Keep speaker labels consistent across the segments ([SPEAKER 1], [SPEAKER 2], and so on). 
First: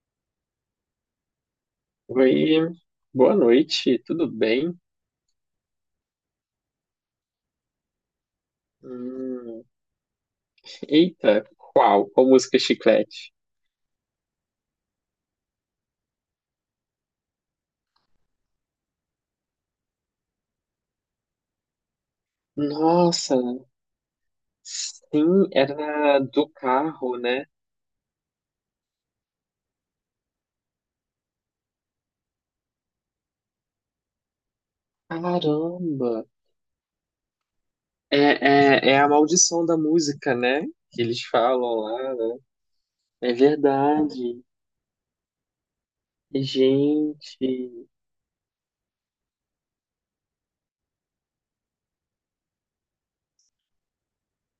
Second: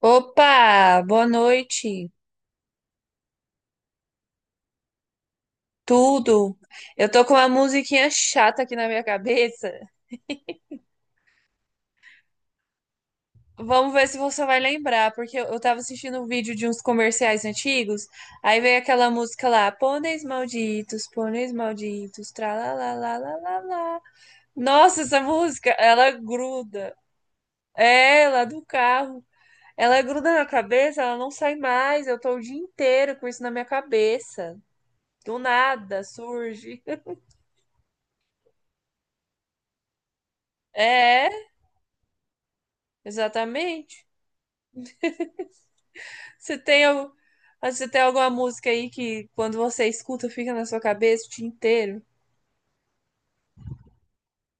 [SPEAKER 1] Opa, boa noite.
[SPEAKER 2] Oi, boa noite, tudo bem?
[SPEAKER 1] Tudo? Eu tô com uma musiquinha chata aqui na minha
[SPEAKER 2] Hum,
[SPEAKER 1] cabeça.
[SPEAKER 2] eita, qual? Qual música Chiclete?
[SPEAKER 1] Vamos ver se você vai lembrar, porque eu tava assistindo um vídeo de uns comerciais antigos, aí veio aquela música lá, pôneis malditos,
[SPEAKER 2] Nossa,
[SPEAKER 1] tralalalalala. Nossa, essa
[SPEAKER 2] sim,
[SPEAKER 1] música, ela
[SPEAKER 2] era do
[SPEAKER 1] gruda.
[SPEAKER 2] carro, né?
[SPEAKER 1] É, lá do carro. Ela gruda na cabeça, ela não sai mais. Eu tô o dia inteiro com isso na minha cabeça. Do nada
[SPEAKER 2] Caramba!
[SPEAKER 1] surge.
[SPEAKER 2] É a maldição da música, né? Que eles
[SPEAKER 1] É.
[SPEAKER 2] falam lá. Né? É
[SPEAKER 1] Exatamente.
[SPEAKER 2] verdade.
[SPEAKER 1] Você tem, al-
[SPEAKER 2] Gente,
[SPEAKER 1] Você tem alguma música aí que quando você escuta fica na sua cabeça o dia inteiro?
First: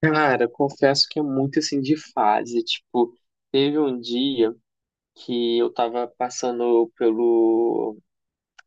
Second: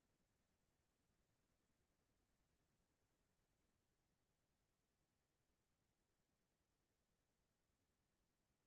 [SPEAKER 2] cara, confesso que é muito assim de fase. Tipo, teve um dia que eu tava passando pelo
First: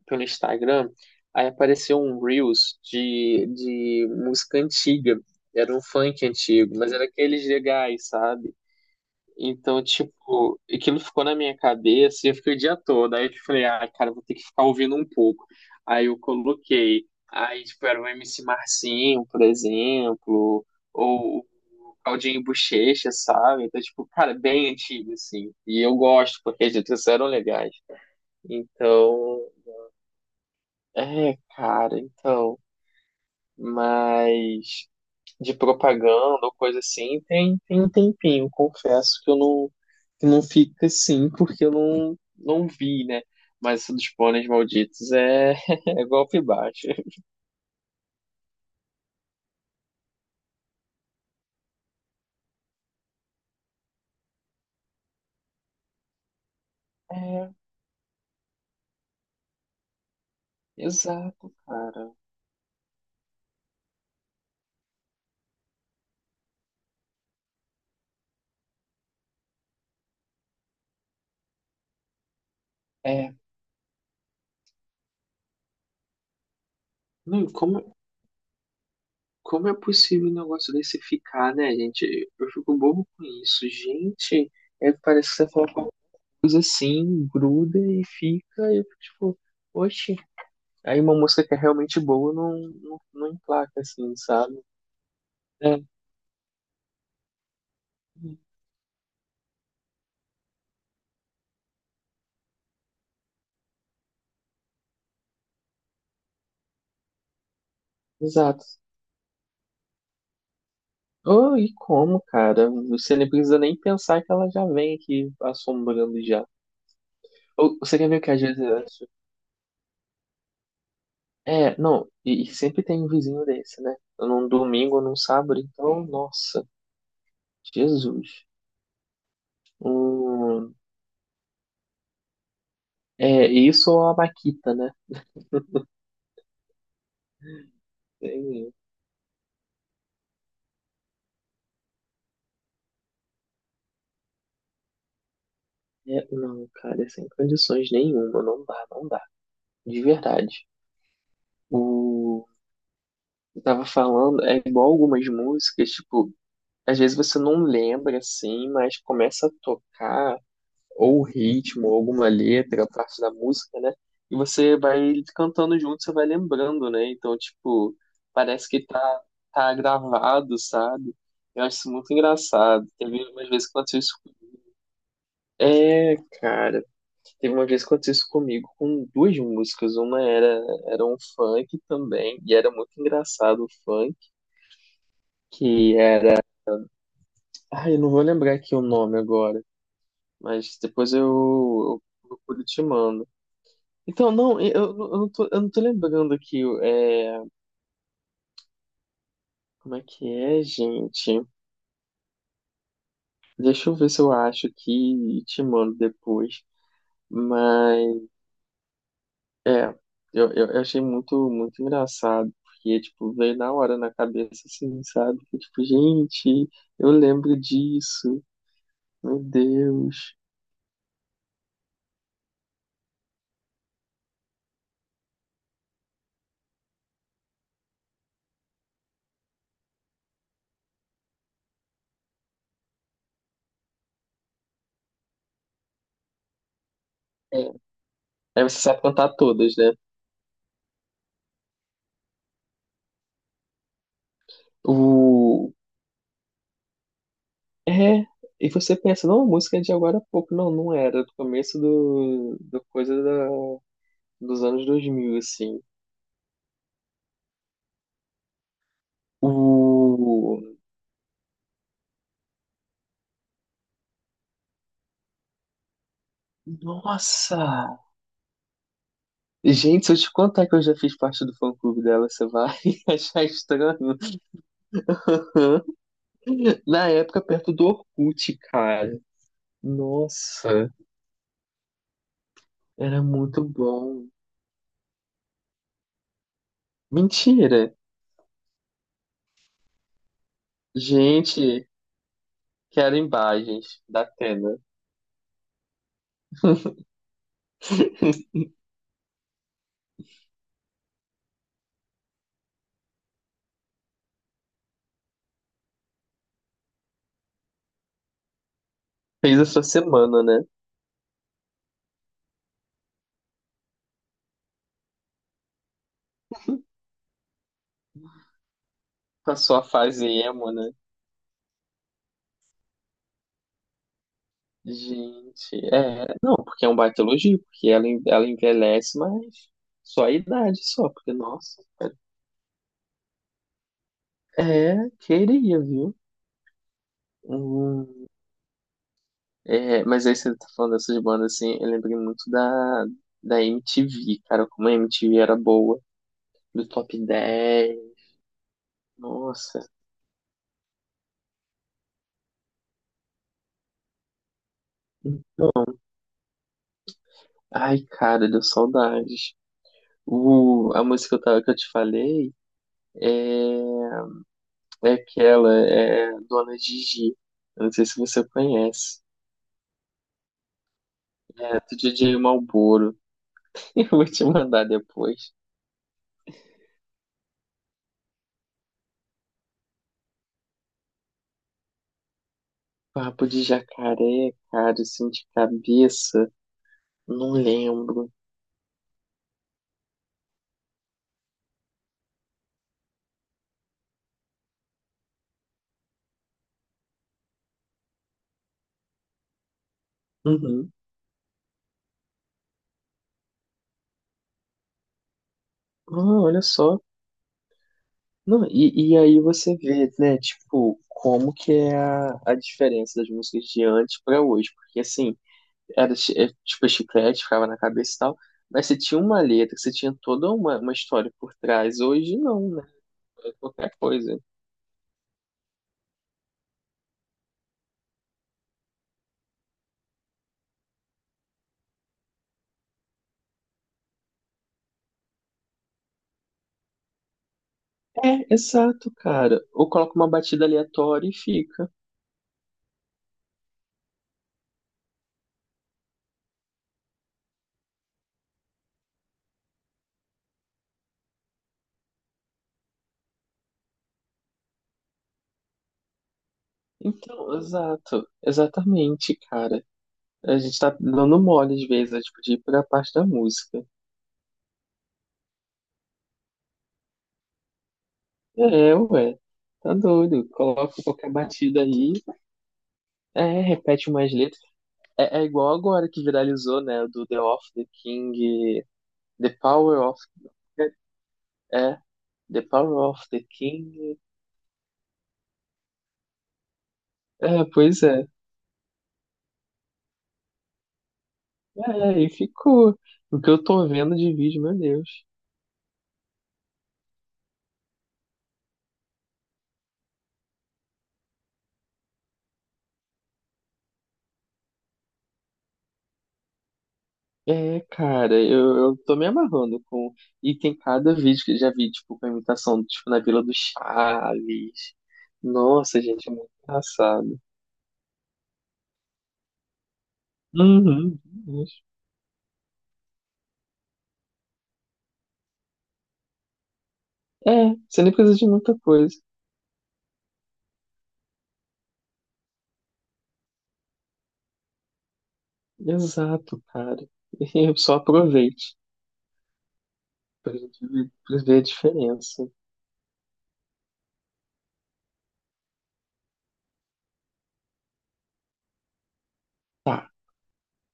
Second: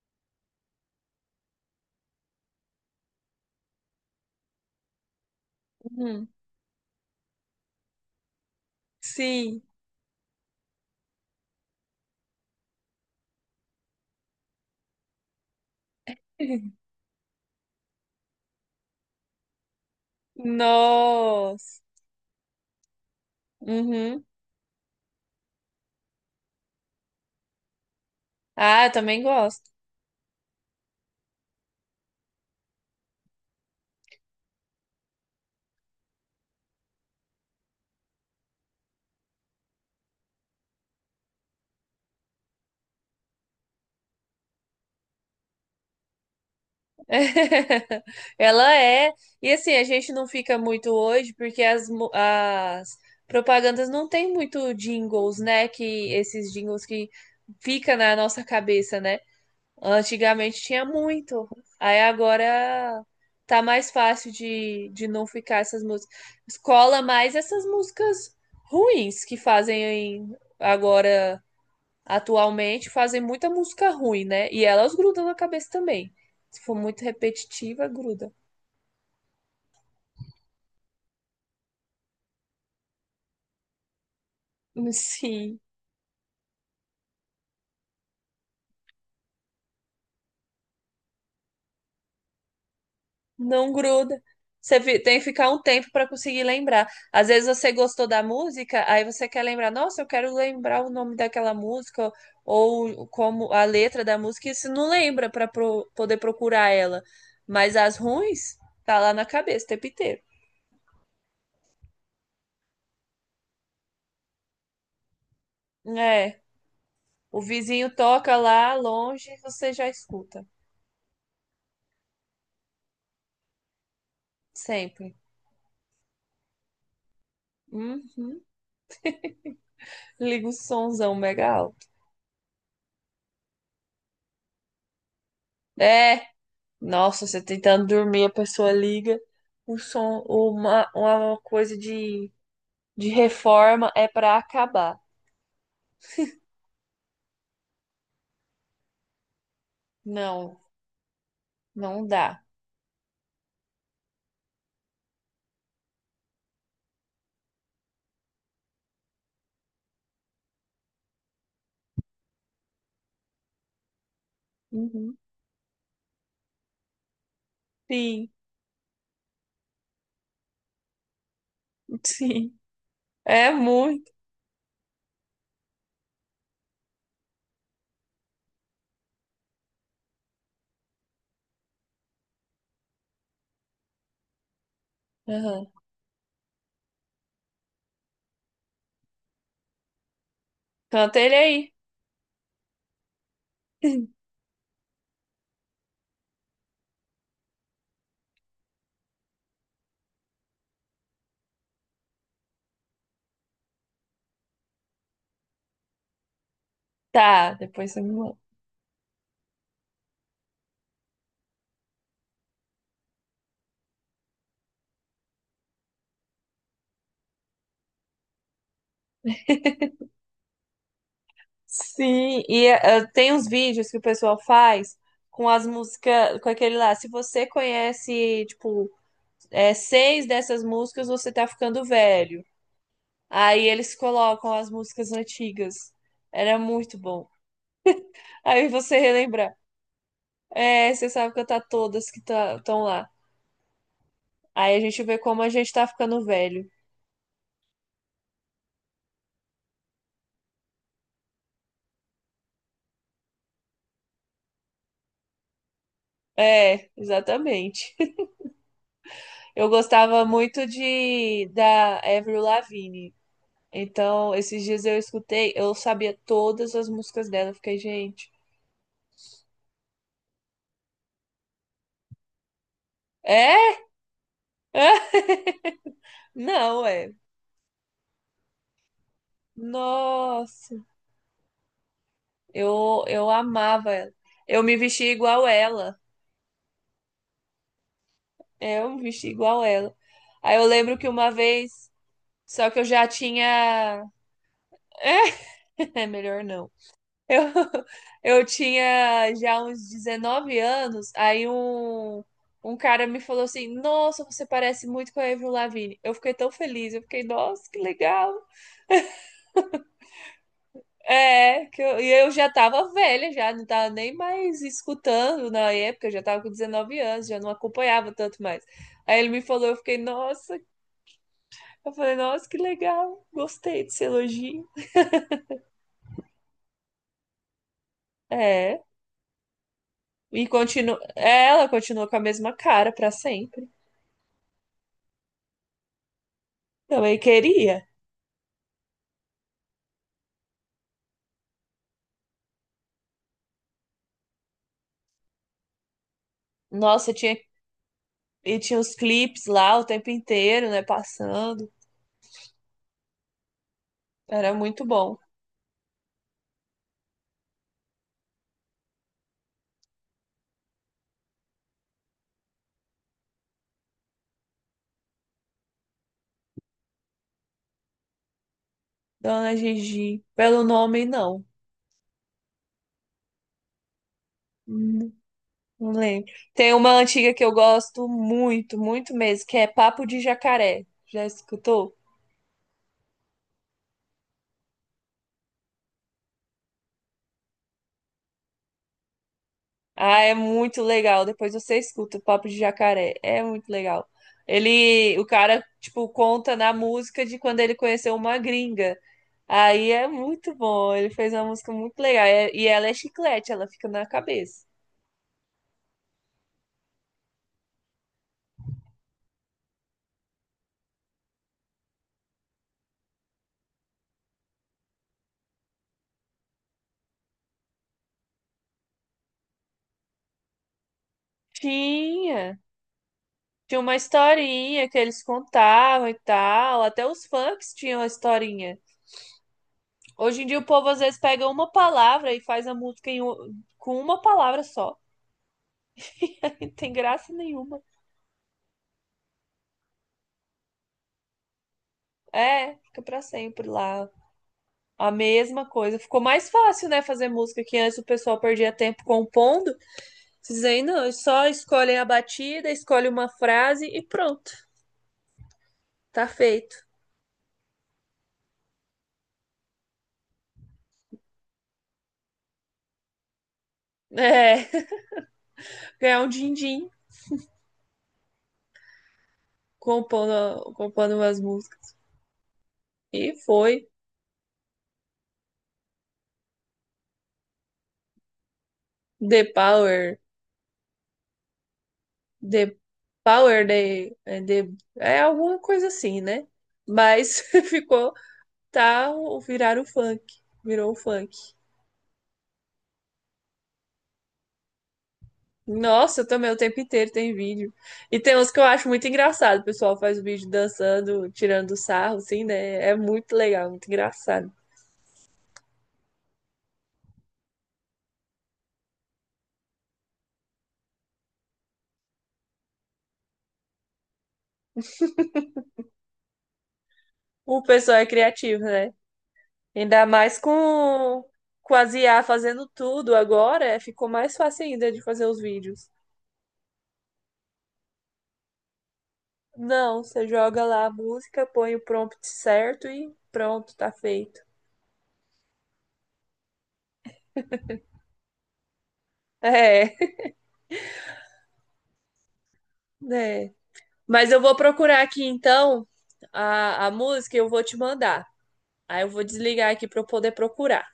[SPEAKER 2] pelo Instagram, aí apareceu um Reels de música antiga. Era um funk
[SPEAKER 1] Uhum.
[SPEAKER 2] antigo, mas era aqueles legais, sabe?
[SPEAKER 1] Sim.
[SPEAKER 2] Então, tipo, aquilo ficou na minha cabeça e eu fiquei o dia todo. Aí eu tipo, falei, ah, cara, vou ter que ficar ouvindo um pouco. Aí eu coloquei. Aí, tipo, era o MC Marcinho, por exemplo, ou o
[SPEAKER 1] Nossa.
[SPEAKER 2] Claudinho Buchecha, sabe? Então, tipo,
[SPEAKER 1] Uhum.
[SPEAKER 2] cara, bem antigo, assim. E eu gosto, porque as letras eram legais.
[SPEAKER 1] Ah, eu também
[SPEAKER 2] Então,
[SPEAKER 1] gosto.
[SPEAKER 2] é, cara, então, mas de propaganda ou coisa assim, tem, tem um tempinho, confesso que eu não, que não fica assim, porque eu não, não vi, né? Mas isso dos pôneis malditos é, é golpe baixo.
[SPEAKER 1] Ela é. E assim, a gente não fica muito hoje porque as propagandas não tem muito jingles, né? Que esses jingles que
[SPEAKER 2] É,
[SPEAKER 1] fica na nossa cabeça, né? Antigamente tinha muito.
[SPEAKER 2] exato,
[SPEAKER 1] Aí
[SPEAKER 2] cara.
[SPEAKER 1] agora tá mais fácil de não ficar essas músicas. Escola mais essas músicas ruins que fazem agora, atualmente, fazem
[SPEAKER 2] É,
[SPEAKER 1] muita música ruim, né? E elas grudam na cabeça também. Se for muito
[SPEAKER 2] não, e
[SPEAKER 1] repetitiva,
[SPEAKER 2] como,
[SPEAKER 1] gruda.
[SPEAKER 2] como é possível um negócio desse ficar, né, gente? Eu fico bobo com isso, gente. É, parece que você
[SPEAKER 1] Sim.
[SPEAKER 2] fala qualquer coisa assim, gruda e fica, e eu fico tipo, oxe. Aí uma música que é realmente boa não, não, não
[SPEAKER 1] Não
[SPEAKER 2] emplaca, assim,
[SPEAKER 1] gruda.
[SPEAKER 2] sabe?
[SPEAKER 1] Tem que ficar um
[SPEAKER 2] É,
[SPEAKER 1] tempo para conseguir lembrar. Às vezes você gostou da música, aí você quer lembrar, nossa, eu quero lembrar o nome daquela música ou como a letra da música, e você não lembra para poder procurar ela. Mas as ruins
[SPEAKER 2] exato.
[SPEAKER 1] tá lá na cabeça o tempo inteiro.
[SPEAKER 2] Oh, e como, cara? Você nem precisa nem pensar que ela já vem aqui assombrando
[SPEAKER 1] É,
[SPEAKER 2] já.
[SPEAKER 1] o
[SPEAKER 2] Ou,
[SPEAKER 1] vizinho
[SPEAKER 2] você quer ver o que
[SPEAKER 1] toca
[SPEAKER 2] às vezes
[SPEAKER 1] lá
[SPEAKER 2] eu acho?
[SPEAKER 1] longe, você já escuta,
[SPEAKER 2] Não, e sempre tem um vizinho desse, né? Num domingo ou
[SPEAKER 1] sempre.
[SPEAKER 2] num sábado, então, nossa,
[SPEAKER 1] Uhum.
[SPEAKER 2] Jesus.
[SPEAKER 1] Liga o
[SPEAKER 2] Hum,
[SPEAKER 1] somzão mega alto.
[SPEAKER 2] é, isso ou a Maquita, né?
[SPEAKER 1] É. Nossa, você tentando dormir, a pessoa
[SPEAKER 2] Tem-
[SPEAKER 1] liga o som, uma coisa de reforma é pra acabar.
[SPEAKER 2] é, não, cara, sem condições nenhuma, não dá, não dá. De
[SPEAKER 1] Não,
[SPEAKER 2] verdade.
[SPEAKER 1] não dá.
[SPEAKER 2] Eu tava falando, é igual algumas músicas, tipo, às vezes você não lembra assim, mas começa a tocar ou o ritmo, ou alguma letra, parte da música, né? E você vai
[SPEAKER 1] Uhum.
[SPEAKER 2] cantando junto, você vai lembrando, né? Então, tipo,
[SPEAKER 1] Sim,
[SPEAKER 2] parece que tá gravado, sabe? Eu acho isso muito
[SPEAKER 1] sim.
[SPEAKER 2] engraçado. Teve umas
[SPEAKER 1] É
[SPEAKER 2] vezes que aconteceu
[SPEAKER 1] muito.
[SPEAKER 2] isso. É, cara, teve uma vez que aconteceu isso comigo com duas músicas. Uma era um funk também, e era muito engraçado o funk,
[SPEAKER 1] Uhum.
[SPEAKER 2] que ai, eu não vou lembrar aqui o nome agora, mas
[SPEAKER 1] Canta ele aí.
[SPEAKER 2] eu procuro e te mando. Então, não, eu não tô lembrando aqui, é, como é que é, gente? Deixa eu ver se eu acho aqui e te mando depois.
[SPEAKER 1] Tá, depois você me
[SPEAKER 2] Mas,
[SPEAKER 1] manda.
[SPEAKER 2] é, eu achei muito engraçado, porque, tipo, veio na hora na cabeça, assim, sabe? Que, tipo, gente, eu lembro disso, meu Deus.
[SPEAKER 1] Sim, e tem uns vídeos que o pessoal faz com as músicas, com aquele lá. Se você conhece, tipo, seis dessas músicas, você tá ficando velho. Aí eles colocam as músicas antigas. Era muito bom.
[SPEAKER 2] É, aí
[SPEAKER 1] Aí
[SPEAKER 2] você
[SPEAKER 1] você
[SPEAKER 2] sabe contar
[SPEAKER 1] relembrar.
[SPEAKER 2] todas, né?
[SPEAKER 1] É, você sabe cantar todas que estão lá. Aí a gente vê como a gente
[SPEAKER 2] O,
[SPEAKER 1] tá ficando velho.
[SPEAKER 2] é, e você pensa, não, a música é de agora há pouco. Não, não era, do começo do coisa da, dos anos 2000 assim.
[SPEAKER 1] É, exatamente. Eu gostava
[SPEAKER 2] O...
[SPEAKER 1] muito de da Avril Lavigne. Então, esses dias eu escutei, eu sabia todas as músicas dela. Eu
[SPEAKER 2] Nossa!
[SPEAKER 1] fiquei, gente.
[SPEAKER 2] Gente, se eu te contar que eu já fiz parte do fã-clube dela, você vai achar
[SPEAKER 1] É?
[SPEAKER 2] estranho.
[SPEAKER 1] É? Não,
[SPEAKER 2] Na
[SPEAKER 1] é.
[SPEAKER 2] época, perto do Orkut, cara.
[SPEAKER 1] Nossa,
[SPEAKER 2] Nossa, era
[SPEAKER 1] eu
[SPEAKER 2] muito
[SPEAKER 1] amava ela.
[SPEAKER 2] bom.
[SPEAKER 1] Eu me vestia igual ela.
[SPEAKER 2] Mentira!
[SPEAKER 1] É, eu me vesti igual ela. Aí eu lembro que uma
[SPEAKER 2] Gente,
[SPEAKER 1] vez, só que eu já
[SPEAKER 2] quero imagens
[SPEAKER 1] tinha.
[SPEAKER 2] da Atena.
[SPEAKER 1] É, melhor não. Eu, eu tinha já uns 19 anos, um cara me falou assim: Nossa, você parece muito com a Avril Lavigne. Eu fiquei tão feliz, eu fiquei, nossa, que legal.
[SPEAKER 2] Fez essa semana, né?
[SPEAKER 1] É, e eu já tava velha, já não tava nem mais escutando na época, eu já tava com 19 anos, já não acompanhava tanto mais. Aí ele me falou, eu
[SPEAKER 2] Passou a
[SPEAKER 1] fiquei,
[SPEAKER 2] fase
[SPEAKER 1] nossa,
[SPEAKER 2] emo, né?
[SPEAKER 1] eu falei, nossa, que legal, gostei desse elogio.
[SPEAKER 2] Gente, é, não, porque é um baita elogio, porque ela
[SPEAKER 1] É,
[SPEAKER 2] envelhece, mas só a
[SPEAKER 1] e
[SPEAKER 2] idade
[SPEAKER 1] continua,
[SPEAKER 2] só, porque,
[SPEAKER 1] ela
[SPEAKER 2] nossa,
[SPEAKER 1] continuou com a mesma cara pra sempre.
[SPEAKER 2] é, queria, viu?
[SPEAKER 1] Também queria.
[SPEAKER 2] Hum, é, mas aí você tá falando dessas bandas, assim, eu lembrei muito da MTV, cara, como a MTV era boa, do
[SPEAKER 1] Nossa,
[SPEAKER 2] Top
[SPEAKER 1] tinha
[SPEAKER 2] dez
[SPEAKER 1] e tinha os clipes lá
[SPEAKER 2] nossa,
[SPEAKER 1] o tempo inteiro, né, passando. Era muito bom.
[SPEAKER 2] ai, cara, deu saudades. O, a música que eu te falei é, é aquela, é Dona Gigi, eu não sei se você conhece.
[SPEAKER 1] Dona Gigi, pelo nome não.
[SPEAKER 2] É, do DJ Malboro. Eu vou te mandar
[SPEAKER 1] Hum,
[SPEAKER 2] depois.
[SPEAKER 1] não lembro. Tem uma antiga que eu gosto muito, muito mesmo, que é Papo de Jacaré. Já escutou?
[SPEAKER 2] Papo de jacaré, cara, assim, de cabeça. Não lembro.
[SPEAKER 1] Ah, é muito legal. Depois você escuta o Papo de Jacaré. É muito legal. Ele, o cara, tipo, conta na música de quando ele conheceu uma gringa. Aí é muito
[SPEAKER 2] Uhum.
[SPEAKER 1] bom. Ele fez uma música muito legal. E ela é chiclete, ela fica na cabeça.
[SPEAKER 2] Ah, olha só. Não, e aí você vê, né, tipo, como que é a diferença das músicas de antes pra hoje. Porque, assim, é, tipo chiclete, ficava na cabeça e tal. Mas você tinha uma letra, você tinha toda uma história por trás. Hoje
[SPEAKER 1] Tinha.
[SPEAKER 2] não, né? É
[SPEAKER 1] Tinha
[SPEAKER 2] qualquer
[SPEAKER 1] uma
[SPEAKER 2] coisa.
[SPEAKER 1] historinha que eles contavam e tal. Até os funks tinham a historinha. Hoje em dia o povo às vezes pega uma palavra e faz a música com uma palavra só. E não tem graça nenhuma.
[SPEAKER 2] É, exato, cara. Ou coloca uma batida aleatória e fica.
[SPEAKER 1] É, fica pra sempre lá. A mesma coisa. Ficou mais fácil, né, fazer música que antes o pessoal perdia tempo compondo. Vocês aí não, eles só escolhem a batida, escolhem uma frase e pronto, tá feito.
[SPEAKER 2] Então, exato, exatamente, cara. A gente tá dando mole às vezes, é, tipo, de ir pra parte da música.
[SPEAKER 1] É, ganhar um din-din
[SPEAKER 2] É, ué, tá doido.
[SPEAKER 1] compondo,
[SPEAKER 2] Coloca
[SPEAKER 1] compondo
[SPEAKER 2] qualquer
[SPEAKER 1] umas
[SPEAKER 2] batida
[SPEAKER 1] músicas.
[SPEAKER 2] aí,
[SPEAKER 1] E
[SPEAKER 2] é,
[SPEAKER 1] foi
[SPEAKER 2] repete umas letras. É, é igual agora que viralizou, né, do The of the King,
[SPEAKER 1] The
[SPEAKER 2] The Power
[SPEAKER 1] Power,
[SPEAKER 2] of é, The
[SPEAKER 1] The
[SPEAKER 2] Power of the King.
[SPEAKER 1] The é alguma coisa assim, né? Mas
[SPEAKER 2] É, pois
[SPEAKER 1] ficou,
[SPEAKER 2] é.
[SPEAKER 1] tá, viraram o funk, virou o funk.
[SPEAKER 2] É, e ficou. O que eu tô vendo de vídeo, meu Deus.
[SPEAKER 1] Nossa, eu também o tempo inteiro tem vídeo. E tem uns que eu acho muito engraçado. O pessoal faz o vídeo dançando, tirando sarro, assim, né? É muito legal, muito engraçado.
[SPEAKER 2] É, cara, eu tô me amarrando com. E tem cada vídeo que eu já vi, tipo, com a imitação, tipo, na Vila do Chaves. Nossa, gente, é muito engraçado.
[SPEAKER 1] O pessoal é criativo, né? Ainda mais
[SPEAKER 2] Uhum. Uhum.
[SPEAKER 1] com as IA fazendo tudo agora, é, ficou mais fácil ainda de fazer os vídeos.
[SPEAKER 2] É, você nem precisa de muita coisa.
[SPEAKER 1] Não, você joga lá a música, põe o prompt certo e pronto, tá feito.
[SPEAKER 2] Exato, cara. Eu só aproveite
[SPEAKER 1] É,
[SPEAKER 2] pra gente ver pra ver a diferença.
[SPEAKER 1] né? Mas eu vou procurar aqui então a música e eu vou te mandar. Aí eu vou desligar aqui
[SPEAKER 2] Tá,
[SPEAKER 1] para eu poder procurar.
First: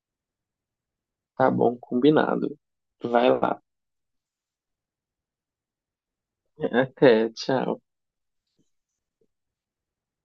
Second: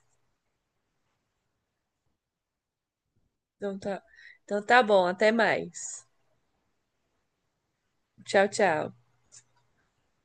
[SPEAKER 2] tá bom, combinado. Vai lá.
[SPEAKER 1] Então tá, então tá bom, até mais.
[SPEAKER 2] Até, tchau.
[SPEAKER 1] Tchau, tchau.